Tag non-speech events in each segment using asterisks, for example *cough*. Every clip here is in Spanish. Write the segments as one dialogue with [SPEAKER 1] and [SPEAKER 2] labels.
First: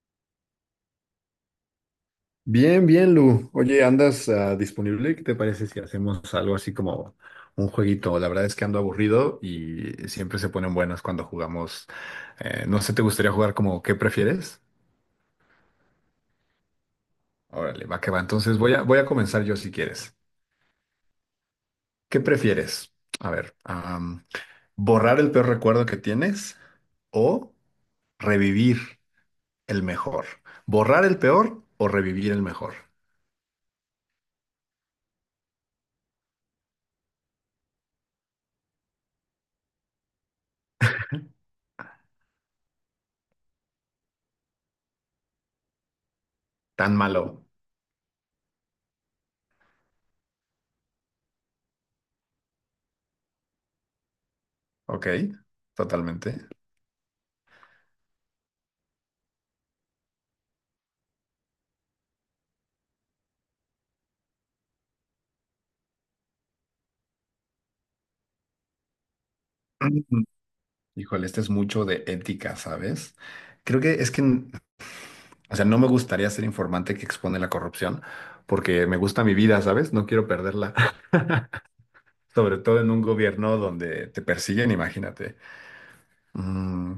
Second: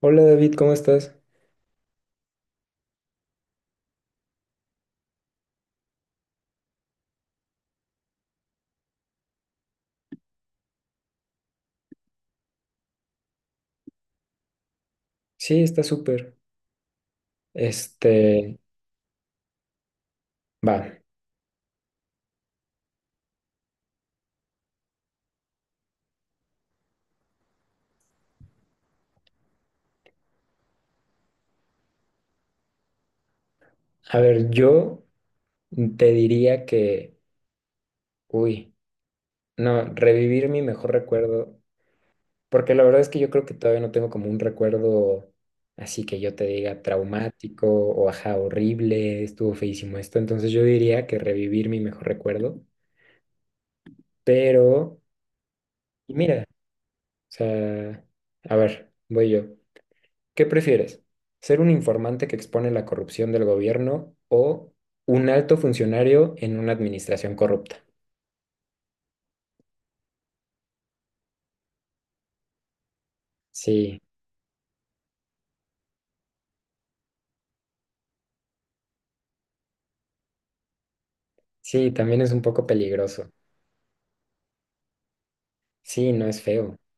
[SPEAKER 1] Hola David, ¿cómo estás?
[SPEAKER 2] Bien, bien, Lu. Oye, ¿andas disponible? ¿Qué te parece si hacemos algo así como un jueguito? La verdad es que ando aburrido y siempre se ponen buenas cuando jugamos. No sé, ¿te gustaría jugar como qué prefieres?
[SPEAKER 1] Sí, está súper.
[SPEAKER 2] Órale, va que va. Entonces
[SPEAKER 1] Este,
[SPEAKER 2] voy a comenzar yo si quieres.
[SPEAKER 1] va.
[SPEAKER 2] ¿Qué prefieres? A ver, ¿borrar el peor recuerdo que tienes o revivir el mejor? ¿Borrar el peor o revivir el mejor?
[SPEAKER 1] A ver, yo te diría que, uy, no, revivir mi mejor recuerdo, porque la verdad es que yo creo que todavía no tengo como un recuerdo así que yo te diga
[SPEAKER 2] Tan malo.
[SPEAKER 1] traumático o ajá, horrible, estuvo feísimo esto. Entonces yo diría que revivir mi mejor recuerdo, pero,
[SPEAKER 2] Ok,
[SPEAKER 1] y mira,
[SPEAKER 2] totalmente.
[SPEAKER 1] o sea, a ver, voy yo. ¿Qué prefieres? ¿Ser un informante que expone la corrupción del gobierno o un alto funcionario en una administración corrupta?
[SPEAKER 2] *clears throat* Híjole, este es mucho de ética, ¿sabes? Creo que
[SPEAKER 1] Sí,
[SPEAKER 2] es que, o sea, no me gustaría ser informante que expone la corrupción, porque me gusta mi vida, ¿sabes? No quiero perderla, *laughs*
[SPEAKER 1] sí, también es un
[SPEAKER 2] sobre
[SPEAKER 1] poco
[SPEAKER 2] todo en un
[SPEAKER 1] peligroso.
[SPEAKER 2] gobierno donde te persiguen, imagínate.
[SPEAKER 1] Sí, no es feo.
[SPEAKER 2] Mm,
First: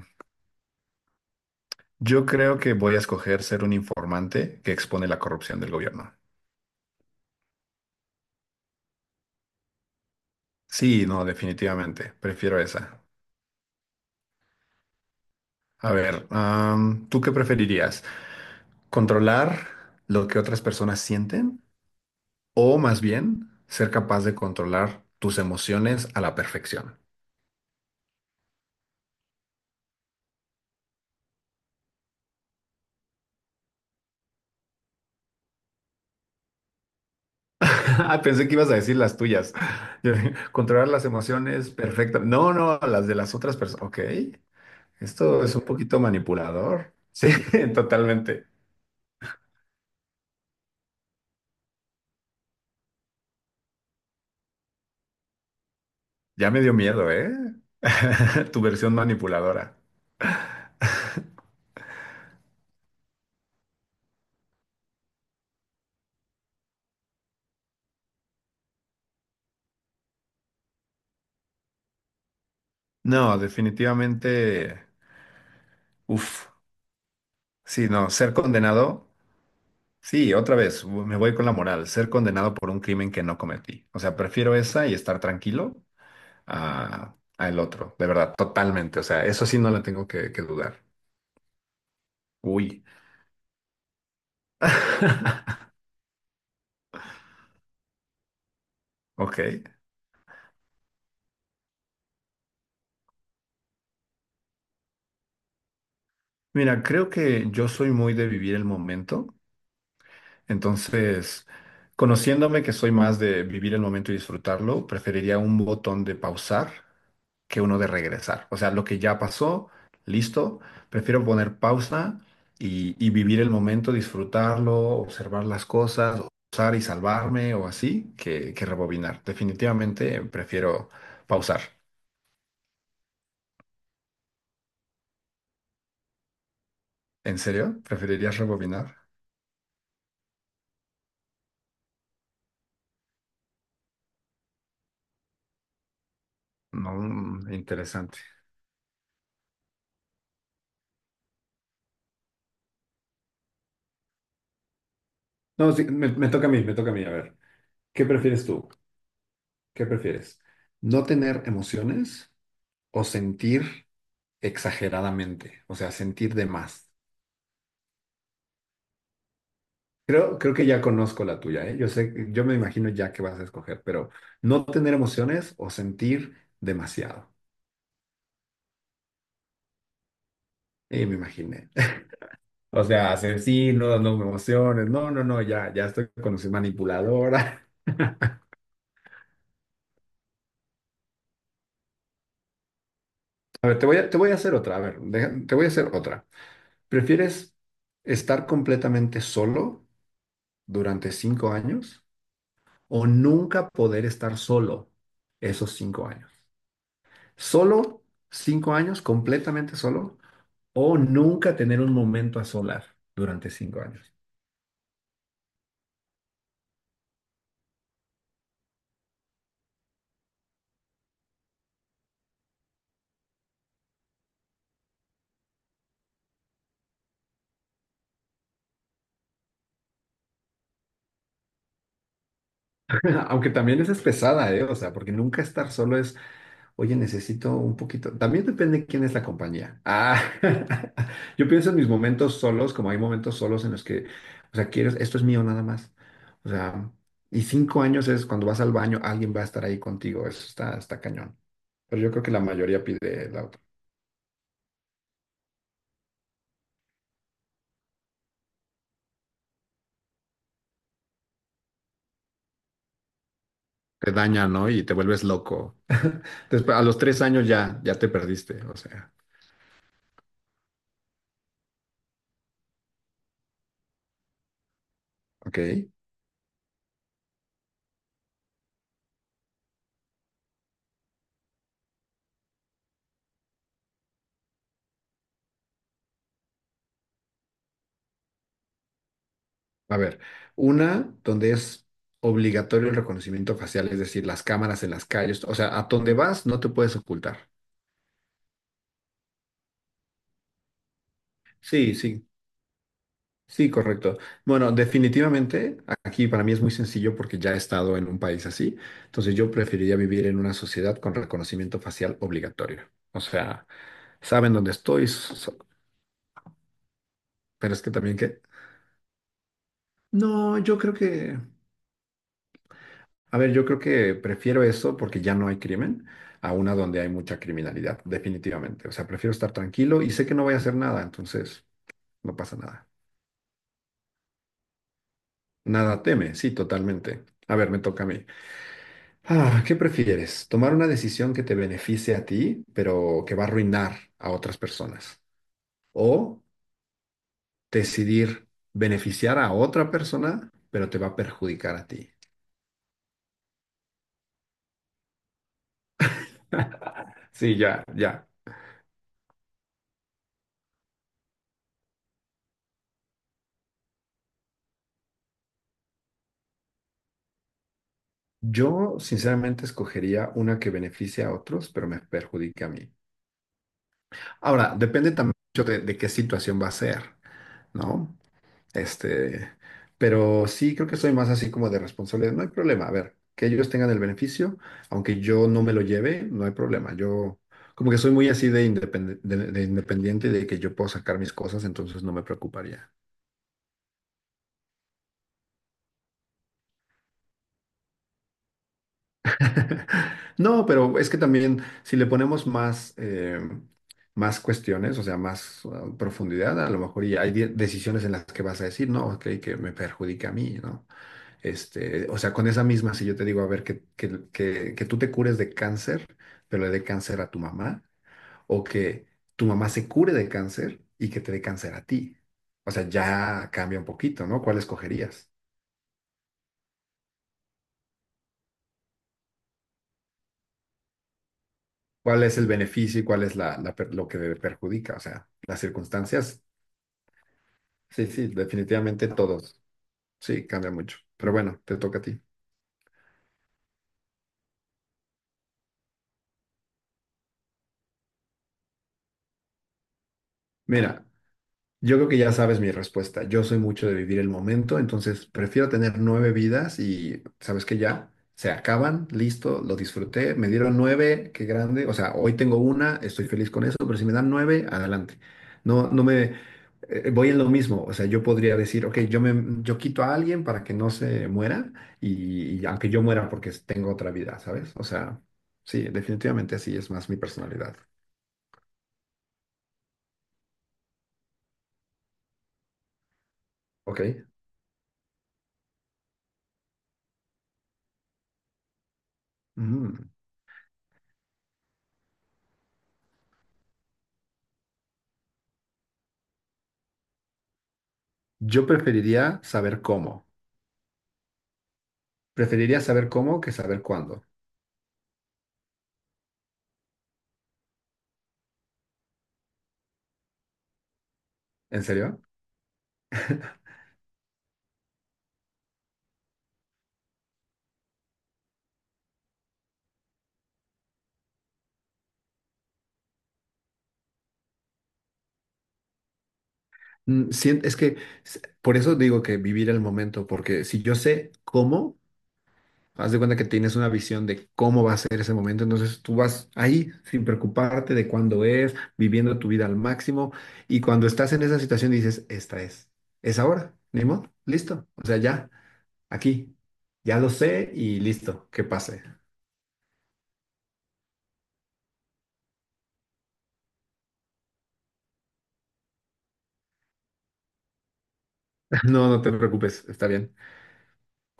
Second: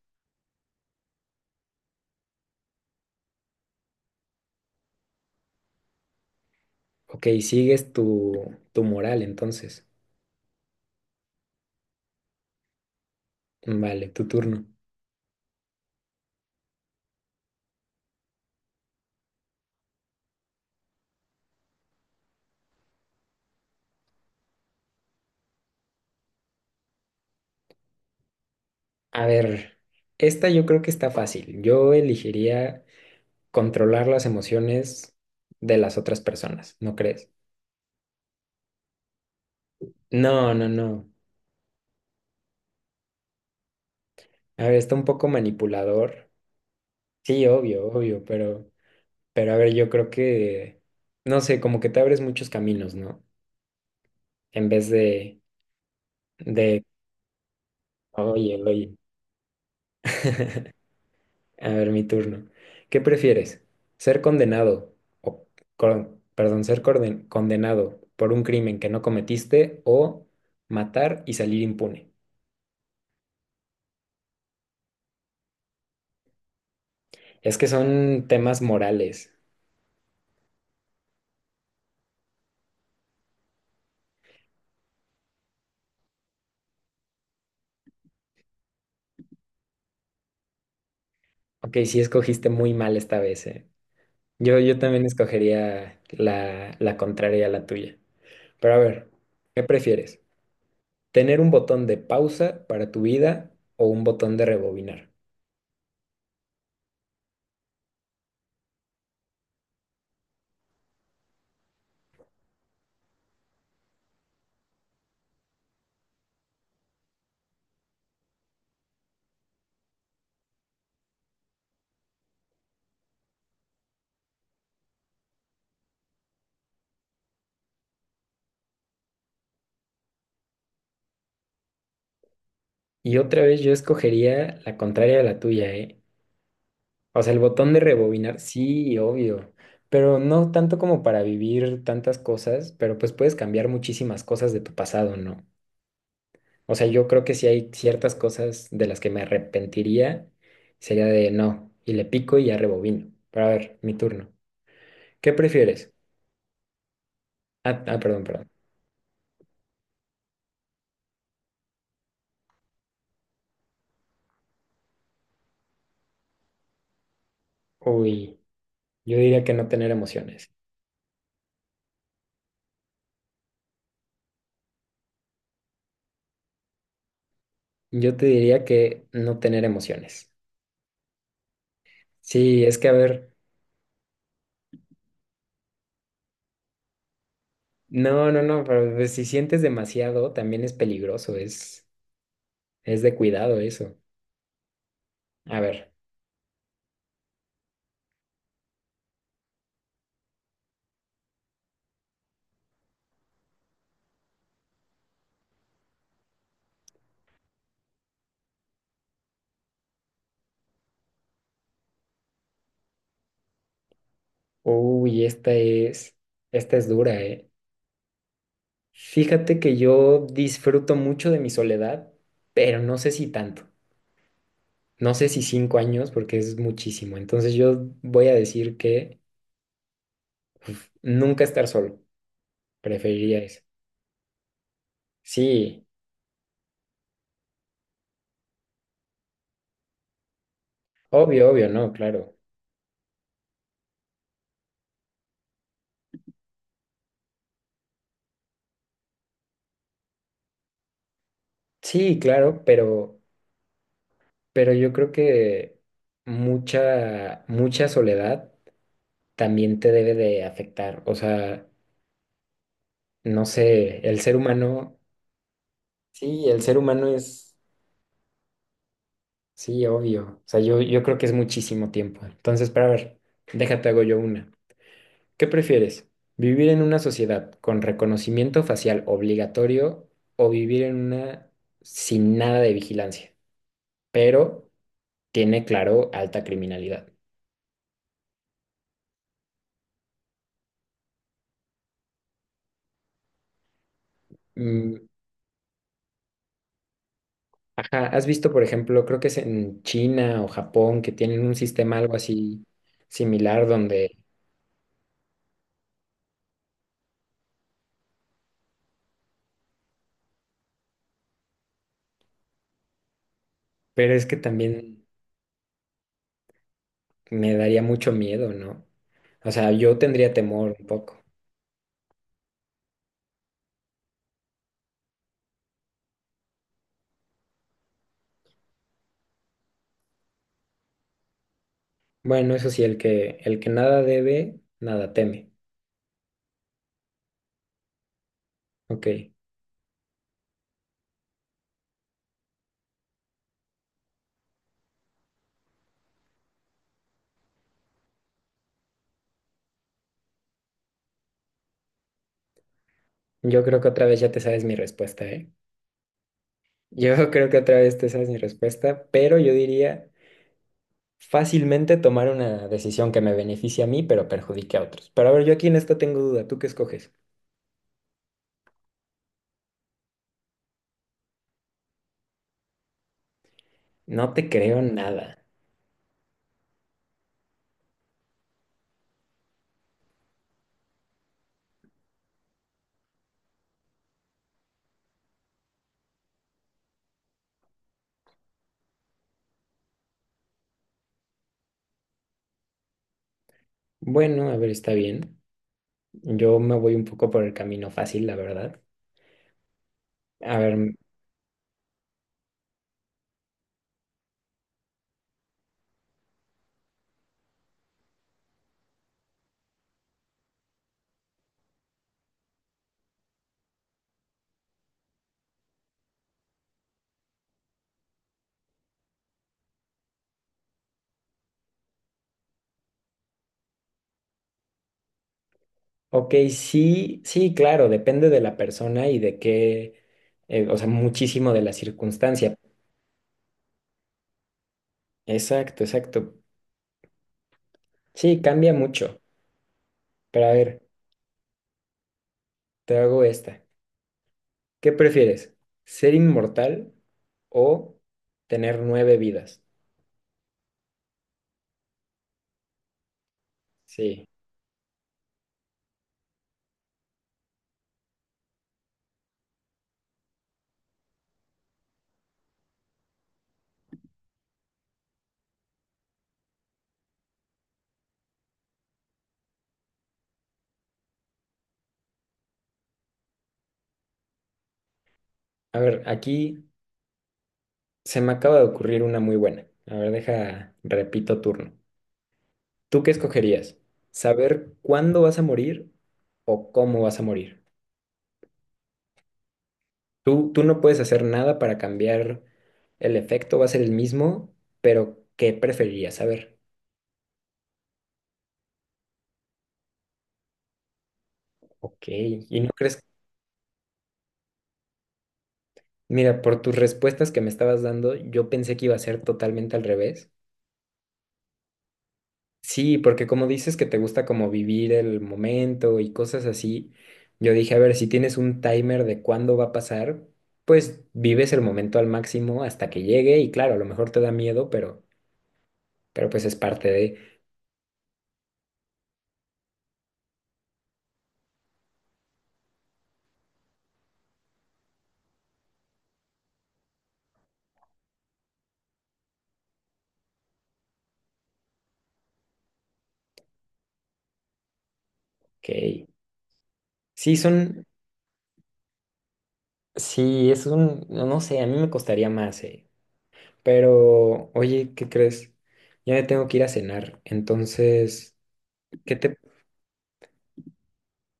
[SPEAKER 2] yo creo que voy a escoger ser un informante que expone la corrupción del gobierno.
[SPEAKER 1] Ok, sigues tu moral entonces.
[SPEAKER 2] Sí, no, definitivamente, prefiero esa.
[SPEAKER 1] Vale, tu turno.
[SPEAKER 2] A ver, ¿tú qué preferirías? ¿Controlar lo que otras personas sienten o más bien ser capaz de controlar tus emociones a la perfección? *laughs*
[SPEAKER 1] A ver, esta yo creo que está fácil. Yo elegiría controlar las emociones de las otras personas, ¿no crees?
[SPEAKER 2] Ah, pensé que ibas a decir las tuyas. *laughs* Yo dije,
[SPEAKER 1] No, no,
[SPEAKER 2] controlar las
[SPEAKER 1] no.
[SPEAKER 2] emociones perfecta. No, no, las de las otras personas. Ok,
[SPEAKER 1] A ver, está un poco
[SPEAKER 2] esto es un poquito
[SPEAKER 1] manipulador.
[SPEAKER 2] manipulador. Sí,
[SPEAKER 1] Sí,
[SPEAKER 2] *laughs*
[SPEAKER 1] obvio, obvio,
[SPEAKER 2] totalmente.
[SPEAKER 1] pero... Pero a ver, yo creo que, no sé, como que te abres muchos caminos, ¿no? En vez
[SPEAKER 2] Ya me dio
[SPEAKER 1] de,
[SPEAKER 2] miedo, ¿eh? *laughs*
[SPEAKER 1] oye,
[SPEAKER 2] Tu
[SPEAKER 1] oye.
[SPEAKER 2] versión manipuladora.
[SPEAKER 1] *laughs* A ver, mi turno. ¿Qué prefieres? ¿Ser condenado o, perdón, ser condenado por un crimen que no cometiste o matar y salir impune?
[SPEAKER 2] No, definitivamente. Uf,
[SPEAKER 1] Es que
[SPEAKER 2] sí, no,
[SPEAKER 1] son
[SPEAKER 2] ser
[SPEAKER 1] temas
[SPEAKER 2] condenado.
[SPEAKER 1] morales.
[SPEAKER 2] Sí, otra vez, me voy con la moral, ser condenado por un crimen que no cometí. O sea, prefiero esa y estar tranquilo a el otro, de verdad, totalmente. O sea, eso sí no la tengo que dudar.
[SPEAKER 1] Ok, sí escogiste muy
[SPEAKER 2] Uy.
[SPEAKER 1] mal esta vez, ¿eh? Yo también
[SPEAKER 2] *laughs*
[SPEAKER 1] escogería la contraria a la tuya. Pero a ver,
[SPEAKER 2] Ok.
[SPEAKER 1] ¿qué prefieres? Tener un botón de pausa para tu vida o un botón de rebobinar.
[SPEAKER 2] Mira, creo que yo soy muy de vivir el momento. Entonces, conociéndome que soy más de vivir el momento y disfrutarlo, preferiría un botón de pausar que uno de regresar. O sea, lo que ya pasó, listo, prefiero poner pausa y vivir el momento, disfrutarlo, observar las cosas, usar y salvarme o así, que rebobinar. Definitivamente prefiero pausar.
[SPEAKER 1] Y otra vez yo escogería la contraria de la tuya, ¿eh? O sea,
[SPEAKER 2] ¿En
[SPEAKER 1] el
[SPEAKER 2] serio?
[SPEAKER 1] botón de
[SPEAKER 2] ¿Preferirías
[SPEAKER 1] rebobinar,
[SPEAKER 2] rebobinar?
[SPEAKER 1] sí, obvio, pero no tanto como para vivir tantas cosas, pero pues puedes cambiar muchísimas cosas de tu pasado, ¿no? O sea,
[SPEAKER 2] No,
[SPEAKER 1] yo creo que si hay ciertas
[SPEAKER 2] interesante.
[SPEAKER 1] cosas de las que me arrepentiría, sería de no, y le pico y ya rebobino. Pero a ver, mi turno. ¿Qué
[SPEAKER 2] No, sí,
[SPEAKER 1] prefieres?
[SPEAKER 2] me toca a mí, me toca a mí. A ver,
[SPEAKER 1] Ah, ah,
[SPEAKER 2] ¿qué
[SPEAKER 1] perdón,
[SPEAKER 2] prefieres
[SPEAKER 1] perdón.
[SPEAKER 2] tú? ¿Qué prefieres? ¿No tener emociones o sentir exageradamente? O sea, sentir de más.
[SPEAKER 1] Uy, yo diría que no tener
[SPEAKER 2] Creo
[SPEAKER 1] emociones.
[SPEAKER 2] que ya conozco la tuya, ¿eh? Yo sé, yo me imagino ya que vas a escoger, pero no tener emociones o sentir demasiado.
[SPEAKER 1] Yo te diría que no tener emociones.
[SPEAKER 2] Y me imaginé. *laughs*
[SPEAKER 1] Sí, es
[SPEAKER 2] O
[SPEAKER 1] que a
[SPEAKER 2] sea,
[SPEAKER 1] ver,
[SPEAKER 2] asesinos, no me emociones. No, no, no, ya, ya estoy con su manipuladora.
[SPEAKER 1] no, no, no, pero pues, si sientes demasiado también es peligroso, es de cuidado
[SPEAKER 2] *laughs* A ver, te
[SPEAKER 1] eso.
[SPEAKER 2] voy a, te voy a hacer otra. A ver, te
[SPEAKER 1] A
[SPEAKER 2] voy a hacer
[SPEAKER 1] ver,
[SPEAKER 2] otra. ¿Prefieres estar completamente solo durante 5 años o nunca poder estar solo esos 5 años? Solo 5 años, completamente solo. O nunca tener un momento a solas durante 5 años.
[SPEAKER 1] uy, esta es dura, ¿eh? Fíjate que yo disfruto mucho de mi soledad, pero no sé si tanto. No sé si 5 años, porque es muchísimo. Entonces yo voy a decir que uf, nunca estar solo,
[SPEAKER 2] *laughs*
[SPEAKER 1] preferiría
[SPEAKER 2] Aunque
[SPEAKER 1] eso.
[SPEAKER 2] también esa es pesada, ¿eh? O sea, porque nunca estar
[SPEAKER 1] Sí,
[SPEAKER 2] solo es, oye, necesito un poquito. También depende de quién es la compañía. Ah, *laughs* yo
[SPEAKER 1] obvio, obvio,
[SPEAKER 2] pienso en mis
[SPEAKER 1] no,
[SPEAKER 2] momentos
[SPEAKER 1] claro.
[SPEAKER 2] solos, como hay momentos solos en los que, o sea, quiero, esto es mío nada más. O sea, y 5 años es cuando vas al baño, alguien va a estar ahí contigo. Eso está cañón. Pero yo
[SPEAKER 1] Sí,
[SPEAKER 2] creo que la
[SPEAKER 1] claro,
[SPEAKER 2] mayoría pide la otra.
[SPEAKER 1] pero yo creo que mucha, mucha soledad también te debe de afectar. O sea, no sé,
[SPEAKER 2] Te
[SPEAKER 1] el ser
[SPEAKER 2] daña, ¿no? Y te
[SPEAKER 1] humano,
[SPEAKER 2] vuelves loco.
[SPEAKER 1] sí, el
[SPEAKER 2] Después,
[SPEAKER 1] ser
[SPEAKER 2] a los
[SPEAKER 1] humano
[SPEAKER 2] 3 años
[SPEAKER 1] es,
[SPEAKER 2] ya, ya te perdiste. O sea,
[SPEAKER 1] sí, obvio. O sea, yo creo que es muchísimo tiempo. Entonces, para ver, déjate hago yo una. ¿Qué
[SPEAKER 2] ok.
[SPEAKER 1] prefieres? ¿Vivir en una sociedad con reconocimiento facial obligatorio o vivir en una sin nada de vigilancia, pero tiene, claro, alta criminalidad?
[SPEAKER 2] A ver, una donde es obligatorio el reconocimiento facial, es decir, las cámaras en las
[SPEAKER 1] Mm,
[SPEAKER 2] calles, o sea, a donde vas no te puedes ocultar.
[SPEAKER 1] ajá, ¿has visto, por ejemplo, creo que es en China o Japón que tienen un
[SPEAKER 2] Sí,
[SPEAKER 1] sistema algo
[SPEAKER 2] sí,
[SPEAKER 1] así similar
[SPEAKER 2] sí,
[SPEAKER 1] donde,
[SPEAKER 2] correcto. Bueno, definitivamente aquí para mí es muy sencillo porque ya he estado en un país así, entonces yo preferiría vivir en una sociedad con reconocimiento facial obligatorio. O sea,
[SPEAKER 1] pero es que
[SPEAKER 2] saben dónde estoy,
[SPEAKER 1] también me
[SPEAKER 2] pero
[SPEAKER 1] daría
[SPEAKER 2] es que
[SPEAKER 1] mucho
[SPEAKER 2] también que...
[SPEAKER 1] miedo, ¿no? O sea, yo tendría
[SPEAKER 2] No,
[SPEAKER 1] temor
[SPEAKER 2] yo
[SPEAKER 1] un
[SPEAKER 2] creo
[SPEAKER 1] poco.
[SPEAKER 2] que... A ver, yo creo que prefiero eso porque ya no hay crimen a una donde hay mucha criminalidad, definitivamente. O sea, prefiero estar tranquilo y sé que no voy a hacer nada, entonces no
[SPEAKER 1] Bueno,
[SPEAKER 2] pasa
[SPEAKER 1] eso sí,
[SPEAKER 2] nada.
[SPEAKER 1] el que nada debe, nada teme.
[SPEAKER 2] Nada teme, sí, totalmente. A ver, me toca a mí.
[SPEAKER 1] Ok,
[SPEAKER 2] Ah, ¿qué prefieres? ¿Tomar una decisión que te beneficie a ti, pero que va a arruinar a otras personas? ¿O decidir beneficiar a otra persona, pero te va a perjudicar a ti?
[SPEAKER 1] yo creo que otra vez ya te sabes mi respuesta, ¿eh?
[SPEAKER 2] *laughs*
[SPEAKER 1] Yo *laughs* creo
[SPEAKER 2] Sí,
[SPEAKER 1] que otra
[SPEAKER 2] ya,
[SPEAKER 1] vez te
[SPEAKER 2] ya.
[SPEAKER 1] sabes mi respuesta, pero yo diría fácilmente tomar una decisión que me beneficie a mí, pero perjudique a otros. Pero a ver, yo aquí en esto tengo duda, ¿tú qué escoges?
[SPEAKER 2] Yo sinceramente escogería una que beneficie a otros, pero me perjudique a mí.
[SPEAKER 1] No te
[SPEAKER 2] Ahora,
[SPEAKER 1] creo
[SPEAKER 2] depende también
[SPEAKER 1] nada.
[SPEAKER 2] mucho de qué situación va a ser, ¿no? Este, pero sí creo que soy más así como de responsabilidad. No hay problema, a ver, que ellos tengan el beneficio, aunque yo no me lo lleve, no hay problema. Yo como que soy muy así de independiente y de que yo puedo sacar mis cosas, entonces no me preocuparía.
[SPEAKER 1] Bueno, a ver, está bien. Yo me voy un poco por el camino fácil, la verdad.
[SPEAKER 2] *laughs*
[SPEAKER 1] A
[SPEAKER 2] No,
[SPEAKER 1] ver,
[SPEAKER 2] pero es que también si le ponemos más, más cuestiones, o sea, más profundidad, a lo mejor y hay decisiones en las que vas a decir, no, ok, que me perjudica a mí, ¿no? Este, o sea, con esa misma, si yo te digo, a ver, que tú te cures de cáncer, pero le dé cáncer a tu mamá, o que tu mamá se cure de cáncer y que te dé cáncer a ti. O sea, ya cambia un poquito, ¿no? ¿Cuál escogerías?
[SPEAKER 1] ok, sí, sí, claro, depende de la persona y de qué, o sea, muchísimo de la
[SPEAKER 2] Cuál es el
[SPEAKER 1] circunstancia.
[SPEAKER 2] beneficio y cuál es lo que le perjudica, o sea, las
[SPEAKER 1] Exacto, exacto.
[SPEAKER 2] circunstancias. Sí, sí,
[SPEAKER 1] Sí, cambia
[SPEAKER 2] definitivamente
[SPEAKER 1] mucho.
[SPEAKER 2] todos.
[SPEAKER 1] Pero
[SPEAKER 2] Sí,
[SPEAKER 1] a
[SPEAKER 2] cambia
[SPEAKER 1] ver,
[SPEAKER 2] mucho. Pero bueno, te toca a ti.
[SPEAKER 1] te hago esta. ¿Qué prefieres? ¿Ser inmortal o tener nueve vidas?
[SPEAKER 2] Mira, yo creo que ya sabes mi respuesta. Yo soy mucho de vivir
[SPEAKER 1] Sí.
[SPEAKER 2] el momento, entonces prefiero tener 9 vidas y sabes que ya se acaban, listo, lo disfruté, me dieron nueve, qué grande. O sea, hoy tengo una, estoy feliz con eso, pero si me dan nueve, adelante. No, no me voy en lo mismo. O sea, yo podría decir, ok, yo quito a alguien para que no se muera y aunque yo muera porque tengo otra vida, ¿sabes? O sea,
[SPEAKER 1] A
[SPEAKER 2] sí,
[SPEAKER 1] ver,
[SPEAKER 2] definitivamente
[SPEAKER 1] aquí
[SPEAKER 2] así es más mi personalidad.
[SPEAKER 1] se me acaba de ocurrir una muy buena. A ver, deja, repito turno. ¿Tú qué escogerías?
[SPEAKER 2] Ok.
[SPEAKER 1] ¿Saber cuándo vas a morir o cómo vas a morir?
[SPEAKER 2] Mm.
[SPEAKER 1] Tú no puedes hacer nada para cambiar el efecto, va a ser el mismo, pero ¿qué preferirías saber?
[SPEAKER 2] Yo preferiría saber cómo.
[SPEAKER 1] Ok, ¿y no
[SPEAKER 2] Preferiría
[SPEAKER 1] crees?
[SPEAKER 2] saber cómo que saber cuándo.
[SPEAKER 1] Mira, por tus respuestas que me estabas dando, yo pensé que iba a ser totalmente al revés.
[SPEAKER 2] ¿En serio?
[SPEAKER 1] Sí, porque como dices que te gusta como vivir el momento y cosas así, yo dije, a ver, si tienes un timer de cuándo va a pasar, pues vives el momento al máximo hasta que llegue y claro, a lo mejor te da miedo, pero pues es parte de
[SPEAKER 2] Es que por eso digo que vivir el momento, porque si yo sé cómo, haz de cuenta que tienes una visión de cómo va a ser ese momento, entonces tú vas ahí sin preocuparte de cuándo es, viviendo tu vida al máximo, y cuando estás en esa situación dices, esta es ahora, ni modo, listo, o sea, ya,
[SPEAKER 1] que
[SPEAKER 2] aquí, ya lo
[SPEAKER 1] sí
[SPEAKER 2] sé
[SPEAKER 1] son,
[SPEAKER 2] y listo, que pase.
[SPEAKER 1] sí, es un, no sé, a mí me costaría más, eh. Pero, oye, ¿qué crees? Ya me tengo que ir a cenar, entonces,
[SPEAKER 2] *laughs* No,
[SPEAKER 1] ¿qué
[SPEAKER 2] no te
[SPEAKER 1] te...
[SPEAKER 2] preocupes, está bien.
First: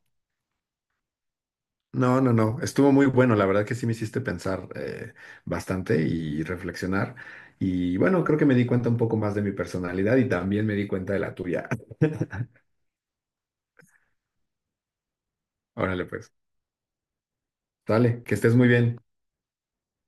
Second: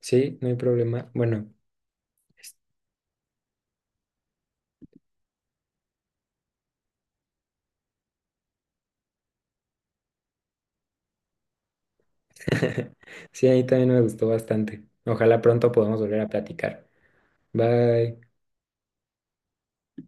[SPEAKER 1] Sí, no hay problema. Bueno,
[SPEAKER 2] No, no,
[SPEAKER 1] es-
[SPEAKER 2] no. Estuvo muy bueno. La verdad que sí me hiciste pensar bastante y reflexionar. Y bueno, creo que me di cuenta un poco más de mi personalidad y también me di cuenta de la tuya.
[SPEAKER 1] *laughs* sí, a mí también me gustó bastante. Ojalá pronto
[SPEAKER 2] *laughs*
[SPEAKER 1] podamos
[SPEAKER 2] Órale,
[SPEAKER 1] volver a
[SPEAKER 2] pues.
[SPEAKER 1] platicar. Bye.
[SPEAKER 2] Dale, que estés muy bien.